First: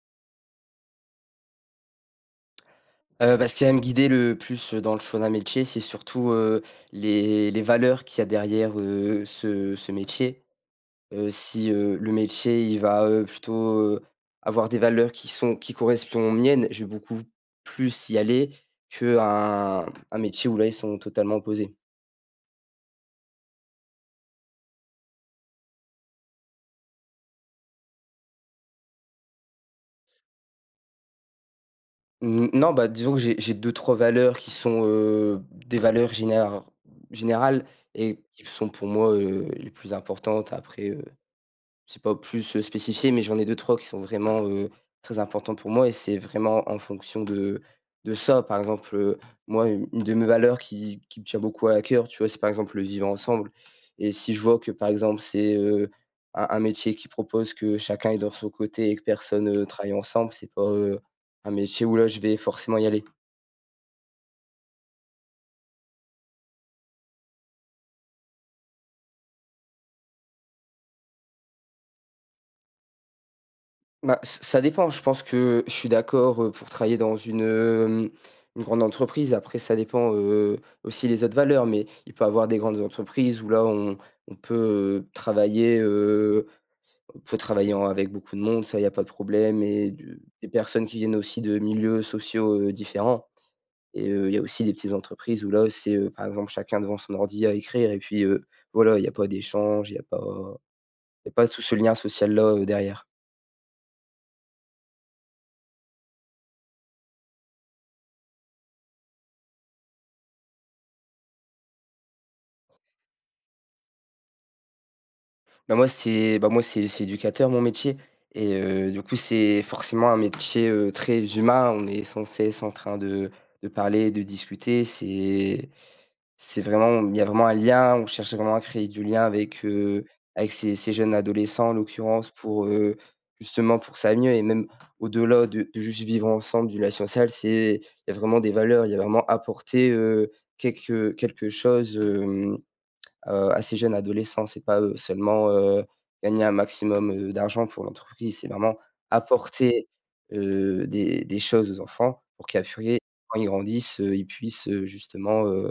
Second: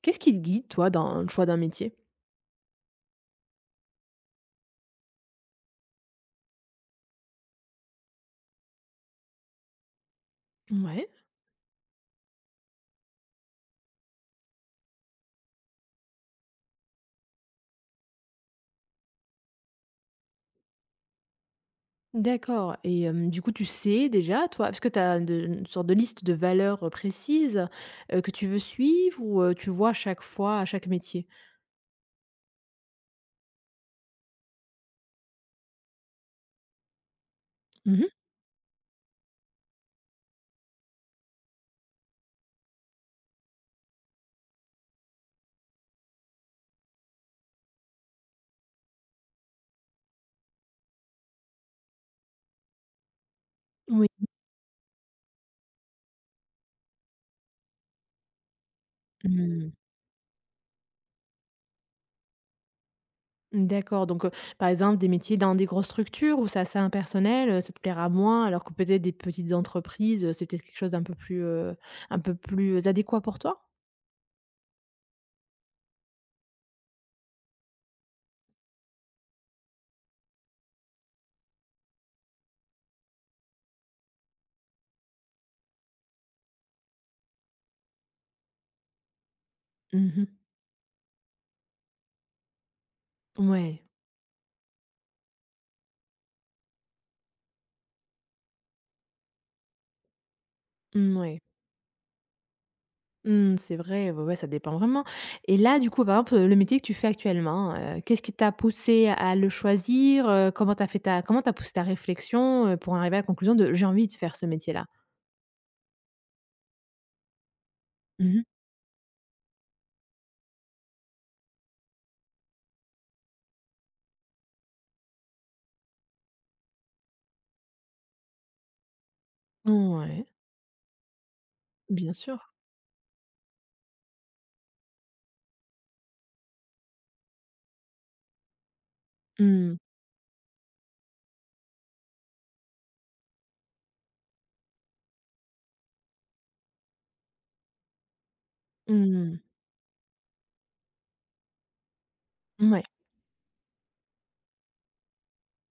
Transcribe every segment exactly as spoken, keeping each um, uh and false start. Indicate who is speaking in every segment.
Speaker 1: Qu'est-ce qui te guide, toi, dans le choix d'un métier?
Speaker 2: Heu, bah, ce qui va me guider le plus euh, dans le choix d'un métier, c'est surtout, heu, les les valeurs qu'il y a derrière, heu, ce ce métier.
Speaker 1: Ouais,
Speaker 2: Heu, si, heu, le métier, il va, heu, plutôt, heu, avoir des valeurs qui sont qui correspondent aux miennes, je vais beaucoup plus y aller qu'un un un métier où là, ils sont totalement opposés.
Speaker 1: d'accord et hem, du coup, tu sais déjà, toi parce que tu as une sorte de liste de valeurs, heu, précises, heu, que tu veux suivre ou, heu, tu vois à chaque fois, à chaque métier?
Speaker 2: Mmh, non, bah, disons que j'ai j'ai deux trois valeurs qui sont, heu, des valeurs généra générales
Speaker 1: Mmh.
Speaker 2: et qui sont pour moi, heu, les plus importantes. Après, heu c'est pas plus, heu, spécifié, mais j'en ai deux trois qui sont vraiment, heu, très importants pour moi et c'est vraiment en fonction de de ça. Par exemple, heu, moi, une une de mes valeurs qui qui me tient beaucoup à cœur, tu vois? C'est par exemple le vivre ensemble,
Speaker 1: Oui.
Speaker 2: et si je vois que, par exemple, c'est, heu, un un métier qui propose que chacun est dans son côté et que personne, heu,
Speaker 1: Mmh.
Speaker 2: travaille ensemble, c'est pas, heu, un métier où là, je vais forcément y aller.
Speaker 1: D'accord, donc heu, par exemple, des métiers dans des grosses structures où c'est assez impersonnel, heu, ça te plaira moins, alors que peut-être des petites entreprises, heu, c'est peut-être quelque chose d'un peu plus, heu, un peu plus adéquat pour toi?
Speaker 2: Bah, ç ça dépend. Je pense que je suis d'accord, heu, pour travailler dans une, hem, une grande entreprise. Après ça dépend, heu, aussi les autres valeurs, mais il peut y avoir des grandes entreprises où là on on peut, heu, travailler, heu, on peut travailler en avec beaucoup de monde. Ça, il y a pas de problème, et
Speaker 1: Mmh
Speaker 2: du
Speaker 1: mh.
Speaker 2: des personnes qui viennent aussi de milieux sociaux, heu, différents.
Speaker 1: Ouais.
Speaker 2: Et heu, il y a aussi des petites entreprises où là c'est, heu, par exemple chacun devant son ordi à écrire et puis, heu, voilà, il y a pas d'échange, il y a pas
Speaker 1: Mmh,
Speaker 2: il y a
Speaker 1: ouais.
Speaker 2: pas tout ce lien social là, heu, derrière.
Speaker 1: Mmh, c'est vrai, ouais, ouais, ça dépend vraiment. Et là, du coup, par exemple, le métier que tu fais actuellement, heu, qu'est-ce qui t'a poussé à le choisir? Heu, comment t'as fait ta comment t'as poussé ta réflexion, heu, pour arriver à la conclusion de: «J'ai envie de faire ce métier-là»?
Speaker 2: Bah, moi, c'est bah, moi, c'est c'est éducateur, mon métier.
Speaker 1: Mmh.
Speaker 2: Et heu, du coup, c'est forcément un métier, heu, très humain. On est sans cesse en train de de parler, de discuter. C'est c'est vraiment Il y a vraiment un lien. On cherche vraiment à créer du lien avec, heu,
Speaker 1: Ouais,
Speaker 2: avec ces ces jeunes adolescents, en
Speaker 1: bien
Speaker 2: l'occurrence,
Speaker 1: sûr.
Speaker 2: pour, heu, justement, pour ça mieux, et même au-delà de de juste vivre ensemble, du lien social, c'est il y a vraiment des valeurs. Il y a vraiment
Speaker 1: Mmh.
Speaker 2: apporter, heu, quelque quelque chose, hem heu, à ces jeunes adolescents. C'est pas, heu, seulement, heu, gagner un maximum, heu, d'argent pour l'entreprise, c'est vraiment
Speaker 1: Mmh mh.
Speaker 2: apporter, heu, des des choses aux enfants pour qu'après, quand ils grandissent, heu, ils puissent, heu, justement, heu,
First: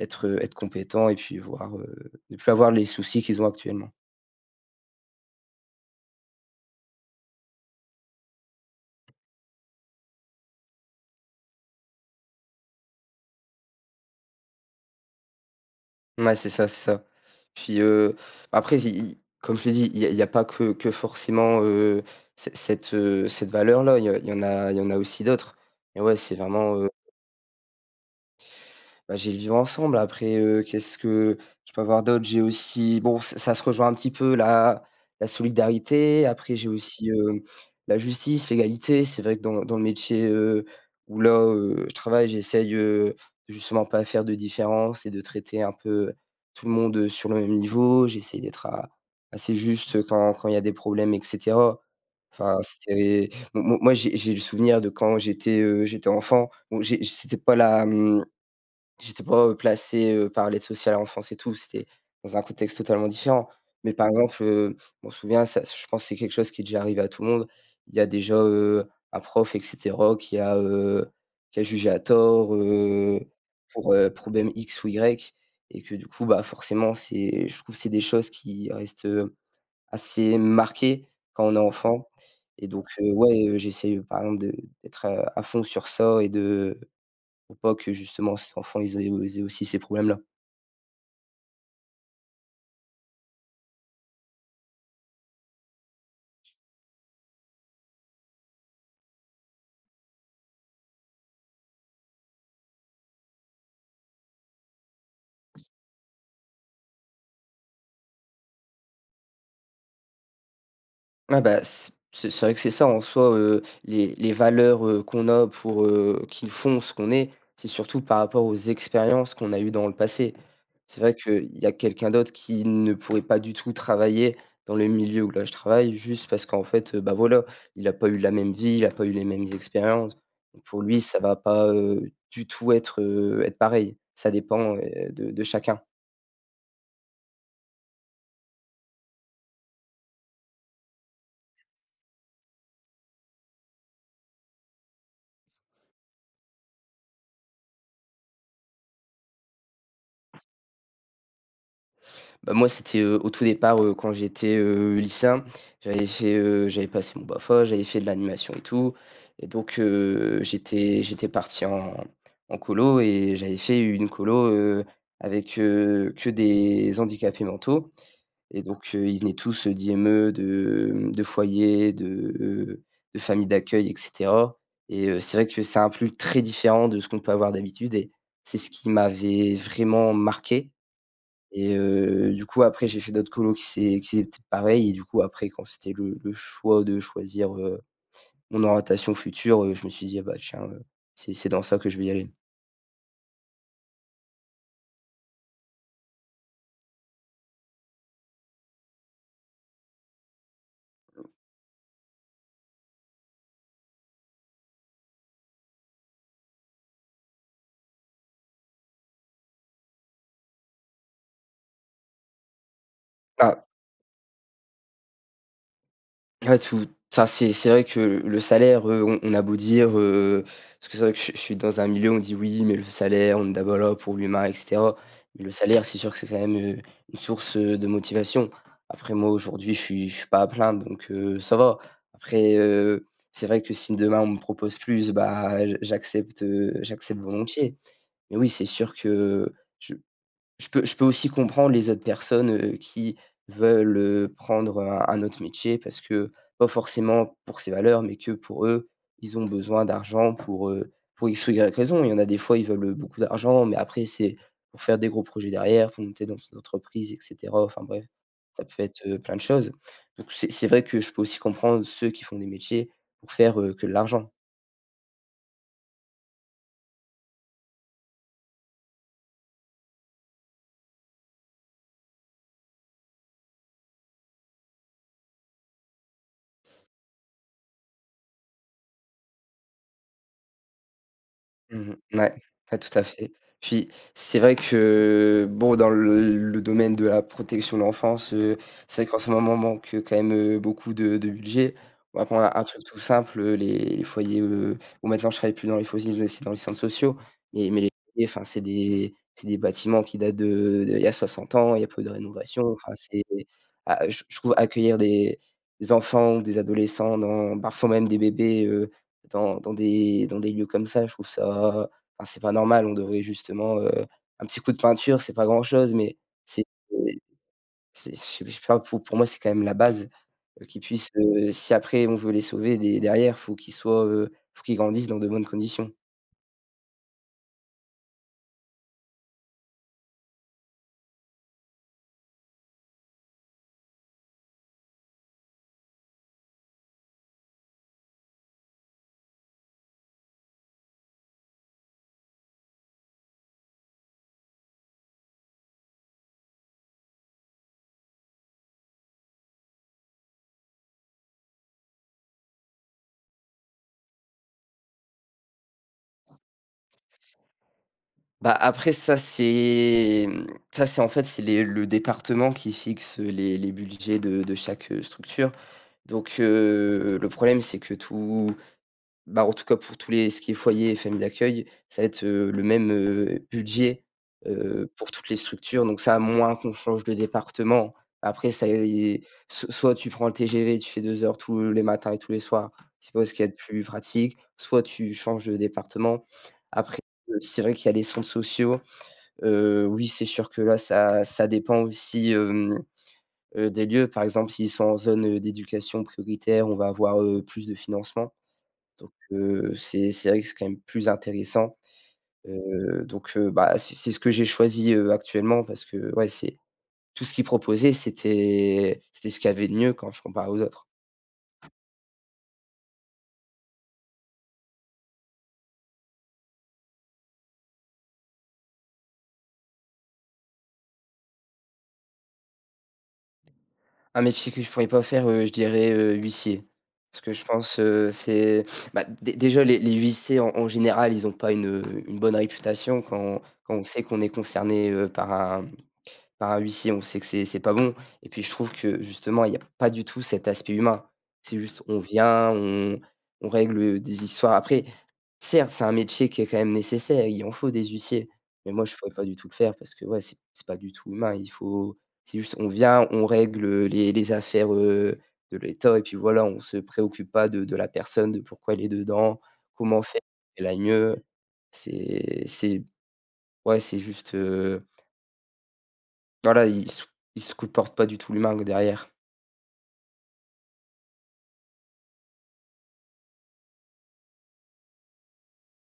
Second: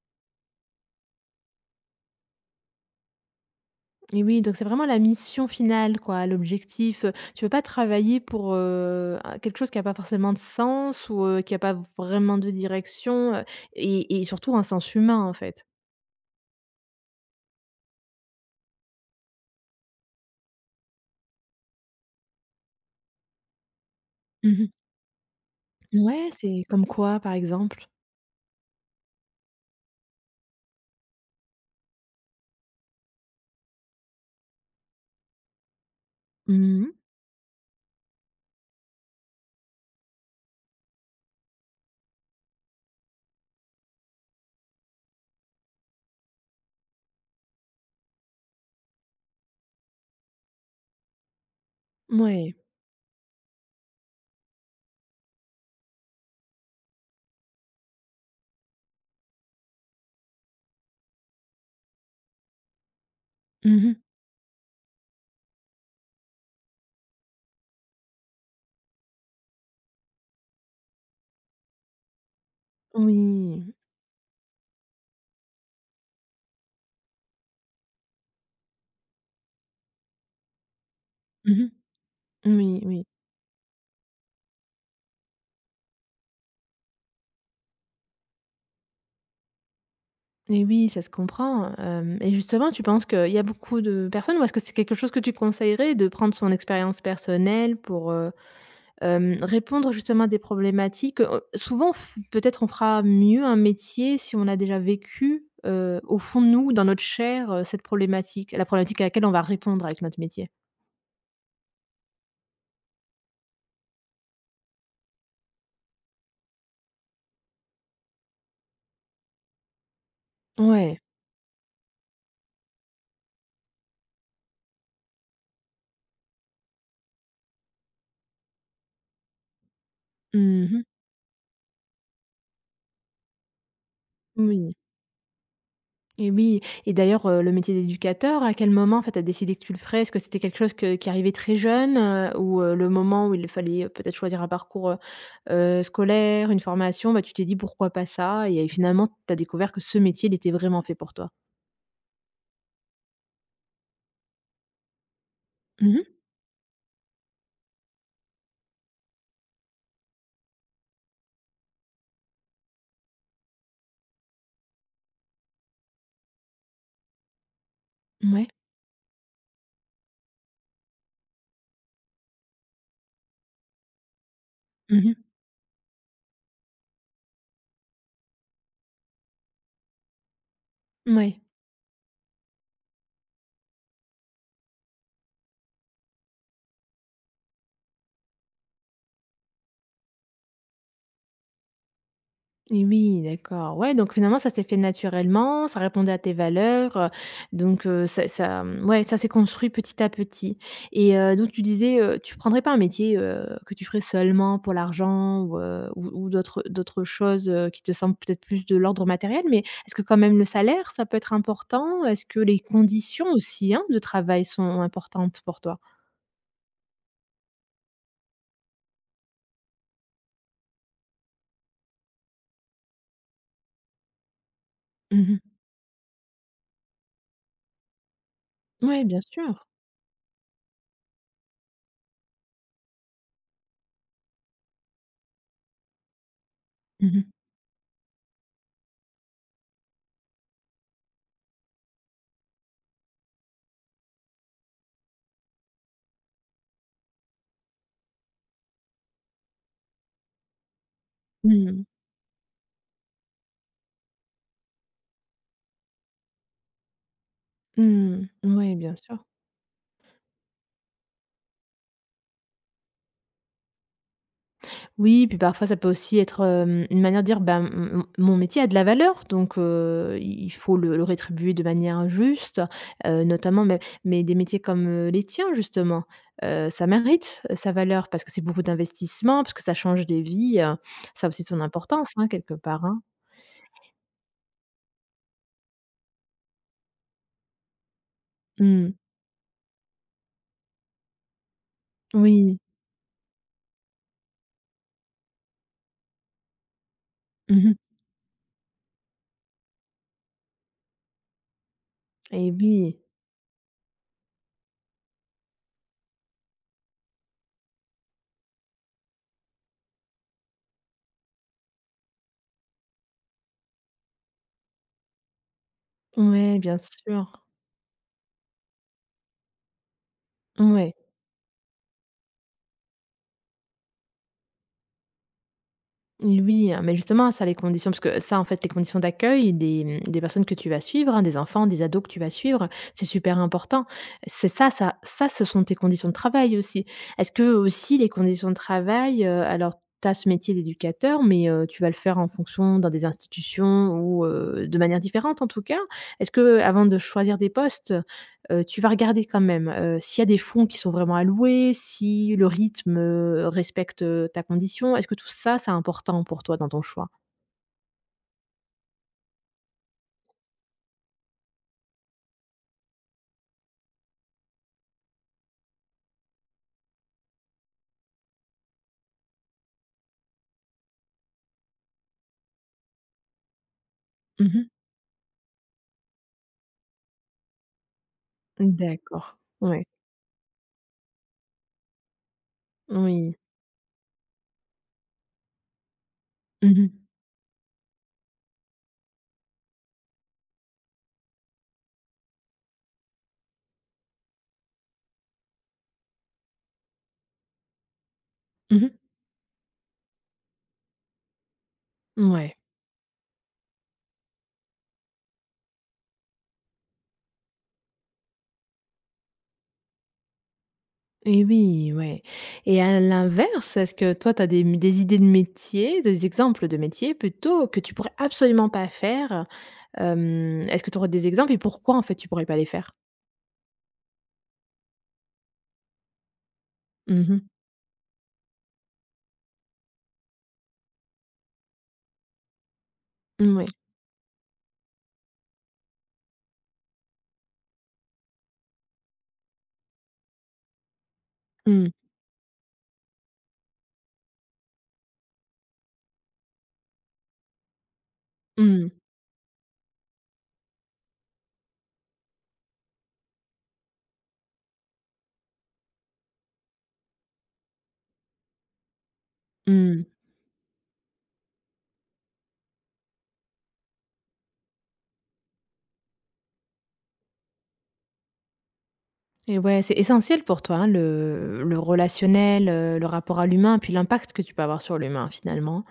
Speaker 2: être, euh, être compétents et puis voir, heu, ne plus avoir les soucis qu'ils ont actuellement.
Speaker 1: Et oui, donc c'est vraiment la mission finale, quoi, l'objectif. Heu, tu veux pas travailler pour, heu, un quelque chose qui a pas forcément de sens ou, heu, qui a pas vraiment de direction, heu et et surtout un sens humain, en fait.
Speaker 2: Ouais, c'est ça, c'est ça. Puis, heu, après i i comme je te dis, il y a il y a pas que que forcément, heu, c cette, heu, cette valeur-là, il y a il y en
Speaker 1: Mmh.
Speaker 2: a il y en a aussi d'autres. et ouais,
Speaker 1: Ouais,
Speaker 2: c'est
Speaker 1: c'est
Speaker 2: vraiment,
Speaker 1: comme
Speaker 2: euh,
Speaker 1: quoi, par exemple?
Speaker 2: Bah, j'ai le vivre ensemble. Après, heu, qu'est-ce que je peux avoir d'autre? J'ai aussi, bon, ç ça se rejoint un petit peu la la solidarité. Après, j'ai
Speaker 1: Mmh.
Speaker 2: aussi, hem, la justice, l'égalité. C'est vrai que dans dans le métier, heu, où là, heu, je travaille, j'essaye, heu, justement pas faire de différence et de traiter un peu tout le monde, heu, sur le même niveau. J'essaye d'être a assez juste, quand quand il y a des problèmes et cetera.
Speaker 1: Ouais.
Speaker 2: Enfin, c'était mo mo moi, j'ai j'ai le souvenir de quand j'étais, heu, j'étais enfant. Bon, j'ai c'était pas la, mmh j'étais pas, heu, placé, heu, par l'aide sociale à l'enfance et tout, c'était dans un contexte totalement différent. Mais
Speaker 1: Mmh.
Speaker 2: par exemple, heu, je m'en souviens, ça je pense que c'est quelque chose qui est déjà arrivé à tout le monde. Il y a déjà, heu, un prof et cetera qui a, heu, qui a jugé à tort, heu,
Speaker 1: Oui.
Speaker 2: pour, heu, problème X ou Y, et que du coup, bah, forcément, c'est je trouve que c'est des choses qui restent, heu, assez marquées quand on est
Speaker 1: Mmh.
Speaker 2: enfant. Et
Speaker 1: Oui,
Speaker 2: donc
Speaker 1: oui.
Speaker 2: heu, ouais, heu, j'essaie, euh, par exemple, de d'être à à fond sur ça et de faut pas que justement ces enfants ils aient ils aient aussi ces problèmes-là.
Speaker 1: Et oui, ça se comprend, hem et justement, tu penses qu'il y a beaucoup de personnes ou est-ce que c'est quelque chose que tu conseillerais de prendre son expérience personnelle pour, heu, hem, répondre justement à des problématiques? Heu, souvent, f Peut-être on fera mieux un métier si on a déjà vécu, heu, au fond de nous, dans notre chair, heu, cette problématique, la problématique à laquelle on va répondre avec notre métier.
Speaker 2: Ah bah, c c'est c'est vrai que c'est ça en soi, heu, les les valeurs, heu, qu'on a pour, heu, qui font ce qu'on est, c'est surtout par rapport aux expériences qu'on a eues dans le passé.
Speaker 1: Ouais.
Speaker 2: C'est vrai qu'il y a quelqu'un d'autre qui ne pourrait pas du tout travailler dans le milieu où là je travaille, juste parce qu'en fait, heu, bah, voilà, il a pas eu la même vie, il a pas eu les mêmes expériences. Donc pour
Speaker 1: Mmh.
Speaker 2: lui, ça va pas, heu, du tout être, heu, être pareil. Ça
Speaker 1: Oui.
Speaker 2: dépend, heu, de de chacun.
Speaker 1: Et oui, et d'ailleurs, heu, le métier d'éducateur, à quel moment, en fait, tu as décidé que tu le ferais? Est-ce que c'était quelque chose que qui arrivait très jeune, heu, ou, heu, le moment où il fallait, heu, peut-être choisir un parcours, heu heu, scolaire, une formation, bah, tu t'es dit: «Pourquoi pas ça?» Et euh, finalement, tu as découvert que ce métier, il était vraiment fait pour toi?
Speaker 2: Bah, moi, c'était, heu, au tout départ, heu, quand j'étais, heu, lycéen.
Speaker 1: Mmh ouais.
Speaker 2: J'avais fait, heu, j'avais passé mon B A F A, j'avais fait de l'animation et tout. Et donc heu, j'étais j'étais parti en en colo et j'avais fait une colo, heu, avec, heu, que des handicapés mentaux.
Speaker 1: Mouais.
Speaker 2: Et donc heu, ils venaient tous, heu, d'I M E, de, mmh, de foyers, de, de familles d'accueil et cetera. Et
Speaker 1: Mmh.
Speaker 2: heu, c'est vrai que c'est un plus très différent de ce qu'on peut avoir d'habitude, et c'est ce qui m'avait vraiment marqué. Et heu, du coup, après, j'ai fait d'autres colos qui c'est qui étaient pareils. Et du coup, après, quand c'était le le choix de choisir, heu, mon orientation future, heu, je me suis dit: «Ah bah tiens, heu, c'est c'est dans ça que je vais y aller».
Speaker 1: Et oui, d'accord. Ouais, donc finalement, ça s'est fait naturellement, ça répondait à tes valeurs, heu, donc heu, ça ça, mmh, ouais, ça s'est construit petit à petit. Et heu, donc tu disais, heu, tu prendrais pas un métier, heu, que tu ferais seulement pour l'argent ou heu, ou ou d'autres d'autres choses, heu, qui te semblent peut-être plus de l'ordre matériel, mais est-ce que quand même le salaire, ça peut être important? Est-ce que les conditions
Speaker 2: Ah,
Speaker 1: aussi, hein, de travail sont importantes pour toi?
Speaker 2: ouais, tout ça, c'est c'est vrai que le salaire, heu, on on a beau dire, heu parce que c'est vrai que je je suis dans un milieu, on dit: «Oui, mais le salaire, on est d'abord là pour l'humain et cetera».
Speaker 1: Mmh.
Speaker 2: Mais le salaire, c'est sûr que c'est quand même, heu, une source, heu, de motivation.
Speaker 1: Ouais,
Speaker 2: Après
Speaker 1: bien
Speaker 2: moi,
Speaker 1: sûr.
Speaker 2: aujourd'hui, je suis je suis pas à plaindre, donc heu, ça va. Après, heu, c'est vrai que si demain on me propose plus, bah, j j'accepte, heu,
Speaker 1: Mmh
Speaker 2: j'accepte
Speaker 1: mh.
Speaker 2: volontiers. Mais oui, c'est sûr que je peux je peux aussi comprendre les autres personnes, heu, qui veulent, heu, prendre un un autre métier parce que pas forcément pour ses valeurs, mais que pour eux, ils ont besoin d'argent pour, heu, pour X ou Y
Speaker 1: Mmh.
Speaker 2: raison. Il y en a des fois, ils veulent beaucoup d'argent, mais après c'est pour faire des gros projets derrière, pour monter dans une entreprise et cetera. Enfin bref,
Speaker 1: Mmh.
Speaker 2: ça
Speaker 1: Ouais,
Speaker 2: peut
Speaker 1: bien
Speaker 2: être,
Speaker 1: sûr.
Speaker 2: heu, plein de choses. Donc c'est c'est vrai que je peux aussi comprendre ceux qui font des métiers pour faire, heu, que de l'argent.
Speaker 1: Oui, puis parfois ça peut aussi être, hem, une manière de dire: «Ben, m mon métier a de la valeur, donc heu, il faut le le rétribuer de manière juste», heu, notamment. Mais mais des métiers comme, heu, les tiens justement, heu, ça mérite euh, sa valeur parce que c'est beaucoup d'investissement, parce que ça change des vies, heu, ça a aussi son
Speaker 2: Mmh.
Speaker 1: importance, hein,
Speaker 2: Ouais,
Speaker 1: quelque
Speaker 2: ouais,
Speaker 1: part,
Speaker 2: tout
Speaker 1: hein?
Speaker 2: à fait. Puis, c'est vrai que, bon, dans le le domaine de la protection de l'enfance, heu,
Speaker 1: Mmh.
Speaker 2: c'est vrai qu'en ce moment, manque quand même, heu, beaucoup de de budget. On va prendre un
Speaker 1: Oui.
Speaker 2: un truc tout simple, heu, les les foyers, heu bon, maintenant, je travaille plus dans les foyers, mais c'est dans les centres sociaux. Mais
Speaker 1: Mmh.
Speaker 2: mais les foyers, enfin, c'est des c'est des bâtiments qui datent de de- il y a soixante ans, il y a peu de
Speaker 1: Et
Speaker 2: rénovation. Enfin,
Speaker 1: oui.
Speaker 2: c'est ah, je je trouve accueillir des des enfants ou des adolescents, dans parfois même des bébés, dans dans des dans des lieux comme ça, je trouve ça, enfin, c'est pas normal. On devrait justement, heu, un petit coup de peinture, c'est pas grand-chose, mais
Speaker 1: Ouais,
Speaker 2: c'est
Speaker 1: bien sûr.
Speaker 2: c'est je sais pas, pour pour moi, c'est quand même la base, heu, qu'ils
Speaker 1: Ouais.
Speaker 2: puissent, heu, si après on veut les sauver des derrière, faut qu'ils soient, heu, faut qu'ils grandissent dans de bonnes conditions.
Speaker 1: Oui, hein, mais justement, ça, les conditions, parce que ça, en fait, les conditions d'accueil des, mmh, des personnes que tu vas suivre, hein, des enfants, des ados que tu vas suivre, c'est super important. C'est ça, ça, ça, ce sont tes conditions de travail aussi. Est-ce que aussi les conditions de travail, euh, alors, tu as ce métier d'éducateur, mais euh, tu vas le faire en fonction dans des institutions ou euh, de manière différente en tout cas. Est-ce que avant de choisir des postes, heu, tu vas regarder quand même, heu, s'il y a des fonds qui sont vraiment alloués, si le rythme, heu, respecte, heu, ta condition. Est-ce que tout ça, c'est important pour toi dans ton choix?
Speaker 2: Bah, après ça, c'est, mmh, ça, c'est en fait, c'est les le département qui fixe les les budgets de de chaque, heu, structure. Donc heu, le problème, c'est que tout bah, en tout cas, pour tous les ce qui est foyer et famille d'accueil, ça va être, heu, le même, heu, budget,
Speaker 1: Mmh.
Speaker 2: heu, pour toutes les structures. Donc ça, à moins qu'on change de département. Après, ça y
Speaker 1: D'accord.
Speaker 2: so
Speaker 1: Ouais.
Speaker 2: soit tu prends le T G V, tu fais deux heures tous les matins et tous les soirs, c'est pas ce
Speaker 1: Oui.
Speaker 2: qu'il y a de plus pratique, soit tu changes de département.
Speaker 1: Mmh mh.
Speaker 2: Après, heu, c'est vrai qu'il y a les centres sociaux, heu, oui, c'est sûr que là, ça ça dépend aussi, hem, heu, des lieux. Par exemple, s'ils sont en zone, heu, d'éducation prioritaire, on va avoir, heu, plus de financement.
Speaker 1: Mmh.
Speaker 2: Donc heu, c'est c'est vrai que c'est quand même plus intéressant,
Speaker 1: Ouais.
Speaker 2: heu, donc heu, bah, c'est c'est ce que j'ai choisi, heu, actuellement parce que, ouais, c'est tout ce qu'ils proposaient, c'était c'était ce qu'il y avait de mieux quand je compare aux autres.
Speaker 1: Et oui, ouais. Et à l'inverse, est-ce que toi, tu as des, des idées de métier, des exemples de métiers plutôt que tu pourrais absolument pas faire? Hem, est-ce que tu aurais des exemples et pourquoi en fait tu pourrais pas les faire?
Speaker 2: Un métier que je pourrais pas faire, heu, je dirais, heu, huissier. Parce
Speaker 1: Mmh
Speaker 2: que
Speaker 1: mh.
Speaker 2: je pense, heu, c'est bah, dé déjà les les huissiers en en général, ils ont pas une, une bonne réputation quand
Speaker 1: Mouais.
Speaker 2: quand on sait qu'on est concerné, heu, par un par un huissier, on sait que c'est c'est pas bon. Et puis je trouve que justement il y a pas du tout cet aspect humain. C'est juste,
Speaker 1: Mmh.
Speaker 2: on vient, on on règle, heu, des histoires. Après, certes, c'est un métier qui est quand même nécessaire, il en faut, des huissiers, mais moi
Speaker 1: Mmh.
Speaker 2: je ne pourrais pas du tout le faire parce que, ouais, c'est c'est pas du tout humain. Il faut c'est juste, on vient, on règle les les affaires, heu, de l'État, et puis voilà, on se préoccupe pas de de la personne, de pourquoi elle est dedans, comment
Speaker 1: Mmh.
Speaker 2: faire elle qu'elle aille mieux. C'est c'est ouais, c'est juste, heu voilà, il se il se comporte pas du tout, l'humain derrière.
Speaker 1: Et ouais, c'est essentiel pour toi, hein, le le relationnel, heu, le rapport à l'humain, puis l'impact que tu peux avoir sur l'humain finalement.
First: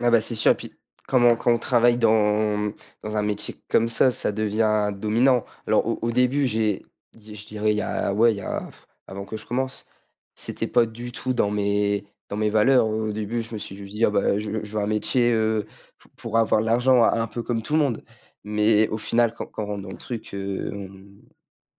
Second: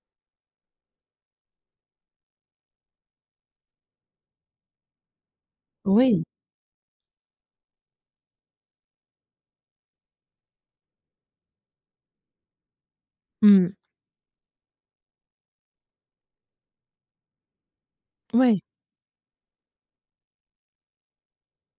Speaker 2: Ah bah, c'est sûr. Et puis, quand on quand on travaille dans dans un métier comme ça, ça devient dominant. Alors au au
Speaker 1: Oui.
Speaker 2: début, j'ai je dirais, il y a ouais, il y a avant que je commence, c'était pas du tout dans mes dans mes valeurs. Au début, je me
Speaker 1: Mmh.
Speaker 2: suis juste dit: «Ah bah, je je veux un métier, heu, pou pour avoir de l'argent un peu comme tout le monde».
Speaker 1: Ouais.
Speaker 2: Mais au final, quand quand on rentre dans le truc, heu, on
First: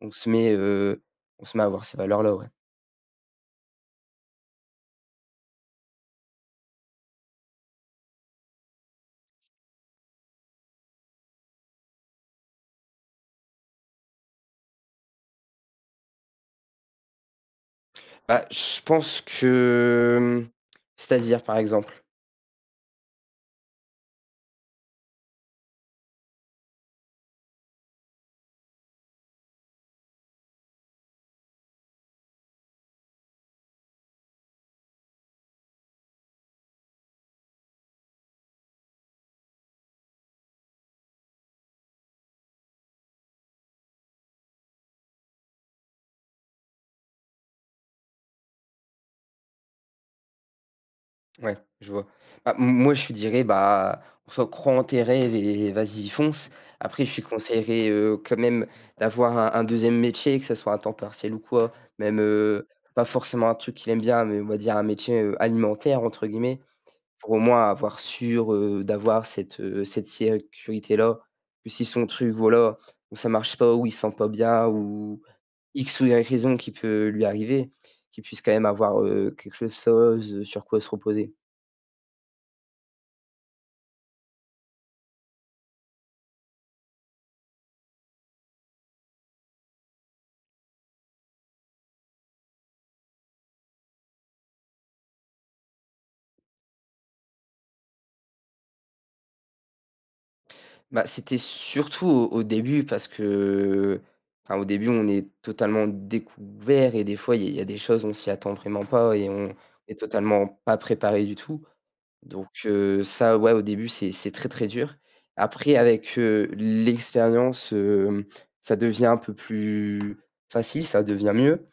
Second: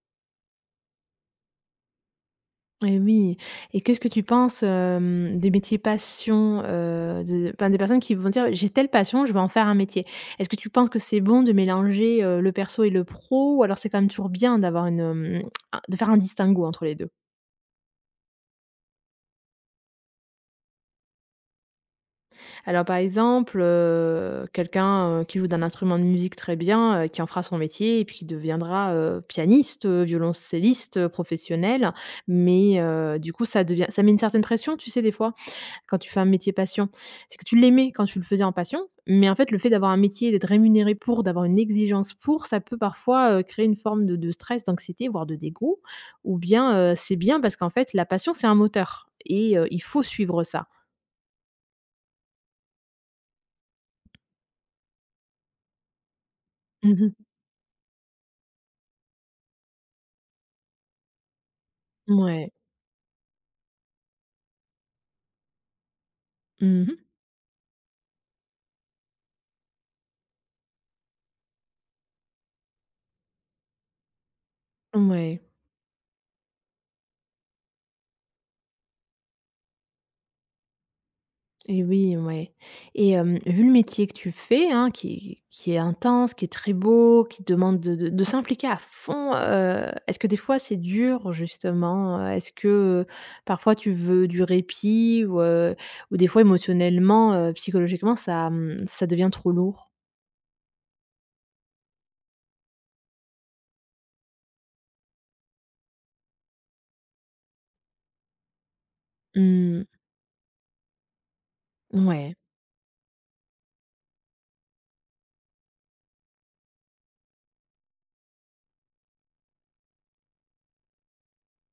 Speaker 2: on se met, heu, on se met à avoir ces valeurs-là, ouais.
Speaker 1: Et oui. Et qu'est-ce que tu penses, hem, des métiers passion, heu, de enfin, des personnes qui vont dire: «J'ai telle passion, je vais en faire un métier». Est-ce que tu penses que c'est bon de mélanger, heu, le perso et le pro ou alors c'est quand même toujours bien d'avoir une, hem, un de faire un distinguo entre les deux.
Speaker 2: Bah, je pense que, c'est-à-dire, par exemple?
Speaker 1: Alors par exemple, heu, quelqu'un, heu, qui joue d'un instrument de musique très bien, heu, qui en fera son métier et puis deviendra, heu, pianiste, heu, violoncelliste, heu, professionnel, mais heu, du coup ça devient ça met une certaine pression, tu sais, des fois? Quand tu fais un métier passion. C'est que tu l'aimais quand tu le faisais en passion, mais en fait, le fait d'avoir un métier, d'être rémunéré pour, d'avoir une exigence pour, ça peut parfois heu, créer une forme de de stress, d'anxiété, voire de dégoût. Ou bien, heu, c'est bien parce qu'en fait, la passion, c'est un moteur et heu, il faut suivre ça.
Speaker 2: Ouais, je vois. Bah, m moi, je dirais: «Bah, on soi, croit en tes rêves et vas-y, fonce».
Speaker 1: Mmh
Speaker 2: Après, je
Speaker 1: mh.
Speaker 2: suis conseillerais, heu, quand même, d'avoir un un deuxième métier, que ça soit un temps partiel ou quoi. Même,
Speaker 1: Mouais.
Speaker 2: heu, pas forcément un truc qu'il aime bien, mais on va dire un métier, heu, «alimentaire» entre guillemets,
Speaker 1: Mmh.
Speaker 2: pour au moins avoir sûr, heu, d'avoir cette, heu, cette sécurité-là. Que si son truc, voilà, ça marche pas, ou il se sent pas bien, ou
Speaker 1: Ouais.
Speaker 2: X ou Y raison qui peut lui arriver, qu'il puisse quand même avoir, heu, quelque chose sur quoi se reposer.
Speaker 1: Et oui, ouais. Et hem, vu le métier que tu fais, hein, qui qui est intense, qui est très beau, qui demande de de de s'impliquer à fond, heu, est-ce que des fois c'est dur justement? Heu, est-ce que, heu, parfois tu veux du répit ou heu, ou des fois émotionnellement, heu, psychologiquement ça, mmh, ça devient trop lourd?
Speaker 2: Bah, c'était surtout au au début parce que, enfin, au début, on est totalement découvert, et des fois, il y a il y a des choses, on s'y attend vraiment pas, et on
Speaker 1: Mmh.
Speaker 2: est totalement pas préparé du tout.
Speaker 1: Ouais.
Speaker 2: Donc heu, ça, ouais, au début, c'est c'est très, très dur. Après, avec, heu, l'expérience, hem, ça devient un peu plus facile, ça devient mieux.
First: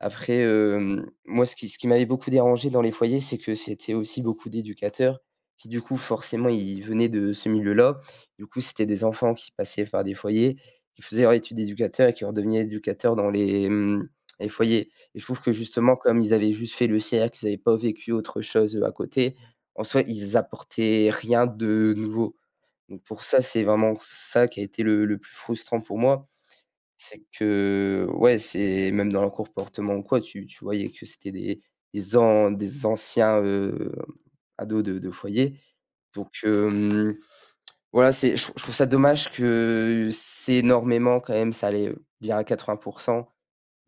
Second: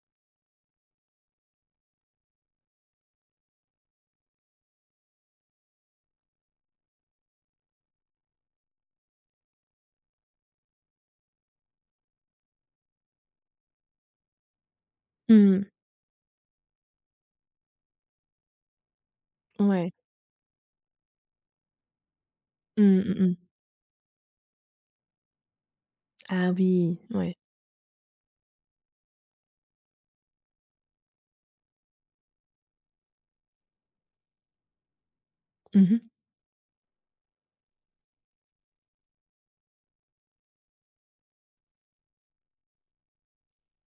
Speaker 2: Après, hem, moi, ce qui ce qui m'avait beaucoup dérangé dans les foyers, c'est que c'était aussi beaucoup d'éducateurs qui, du coup, forcément, ils venaient de ce milieu-là. Du coup, c'était des enfants qui passaient par des foyers, qui faisaient leur étude d'éducateur et qui redevenaient éducateurs dans les, mmh, les foyers. Et je trouve que,
Speaker 1: Mmh.
Speaker 2: justement, comme ils avaient juste fait le cercle, ils n'avaient pas vécu autre chose à côté, en
Speaker 1: Ouais.
Speaker 2: soi, ils apportaient rien de nouveau.
Speaker 1: Mmh,
Speaker 2: Donc,
Speaker 1: mmh
Speaker 2: pour ça,
Speaker 1: mh.
Speaker 2: c'est vraiment ça qui a été le le plus frustrant pour moi.
Speaker 1: Ah oui,
Speaker 2: C'est
Speaker 1: ouais.
Speaker 2: que, ouais, c'est même dans leur comportement ou quoi, tu tu voyais que c'était des des an des anciens, heu, ados de de foyer.
Speaker 1: Mmh mh.
Speaker 2: Donc hem, voilà, c'est je je trouve ça dommage, que c'est énormément quand même, ça allait bien à quatre-vingts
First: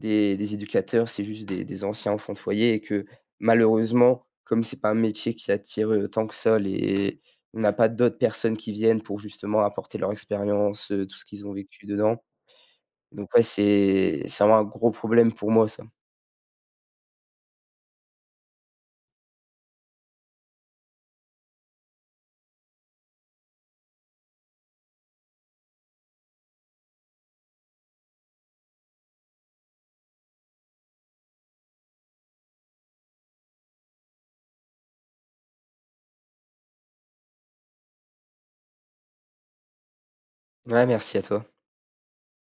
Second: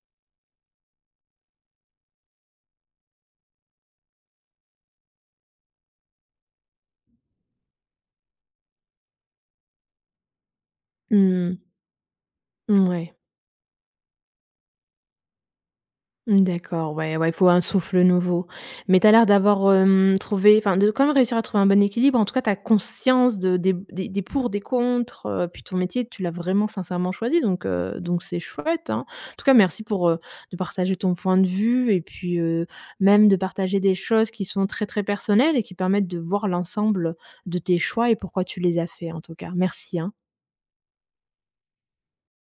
Speaker 2: des des éducateurs, c'est juste des des anciens enfants de foyer. Et que, malheureusement, comme c'est pas un métier qui attire, heu, tant que ça, les on n'a pas d'autres personnes qui viennent pour justement apporter leur expérience, heu, tout ce qu'ils ont
Speaker 1: Mmh.
Speaker 2: vécu dedans.
Speaker 1: Ouais.
Speaker 2: Donc, ouais, c'est c'est vraiment un gros problème pour moi, ça.
Speaker 1: Mmh, d'accord, ouais, ouais, il faut un souffle nouveau. Mais tu as l'air d'avoir, hem, trouvé, enfin, de quand même réussir à trouver un bon équilibre. En tout cas, tu as conscience de des des des pour, des contre, heu, puis ton métier, tu l'as vraiment sincèrement choisi donc heu, donc c'est chouette, hein. En tout cas, merci pour, heu, de partager ton point de vue et puis, heu, même de partager des choses qui sont très, très personnelles et qui permettent de voir l'ensemble de tes choix et pourquoi tu les as faits, en tout cas. Merci, hein.
Speaker 2: Ouais, merci à toi.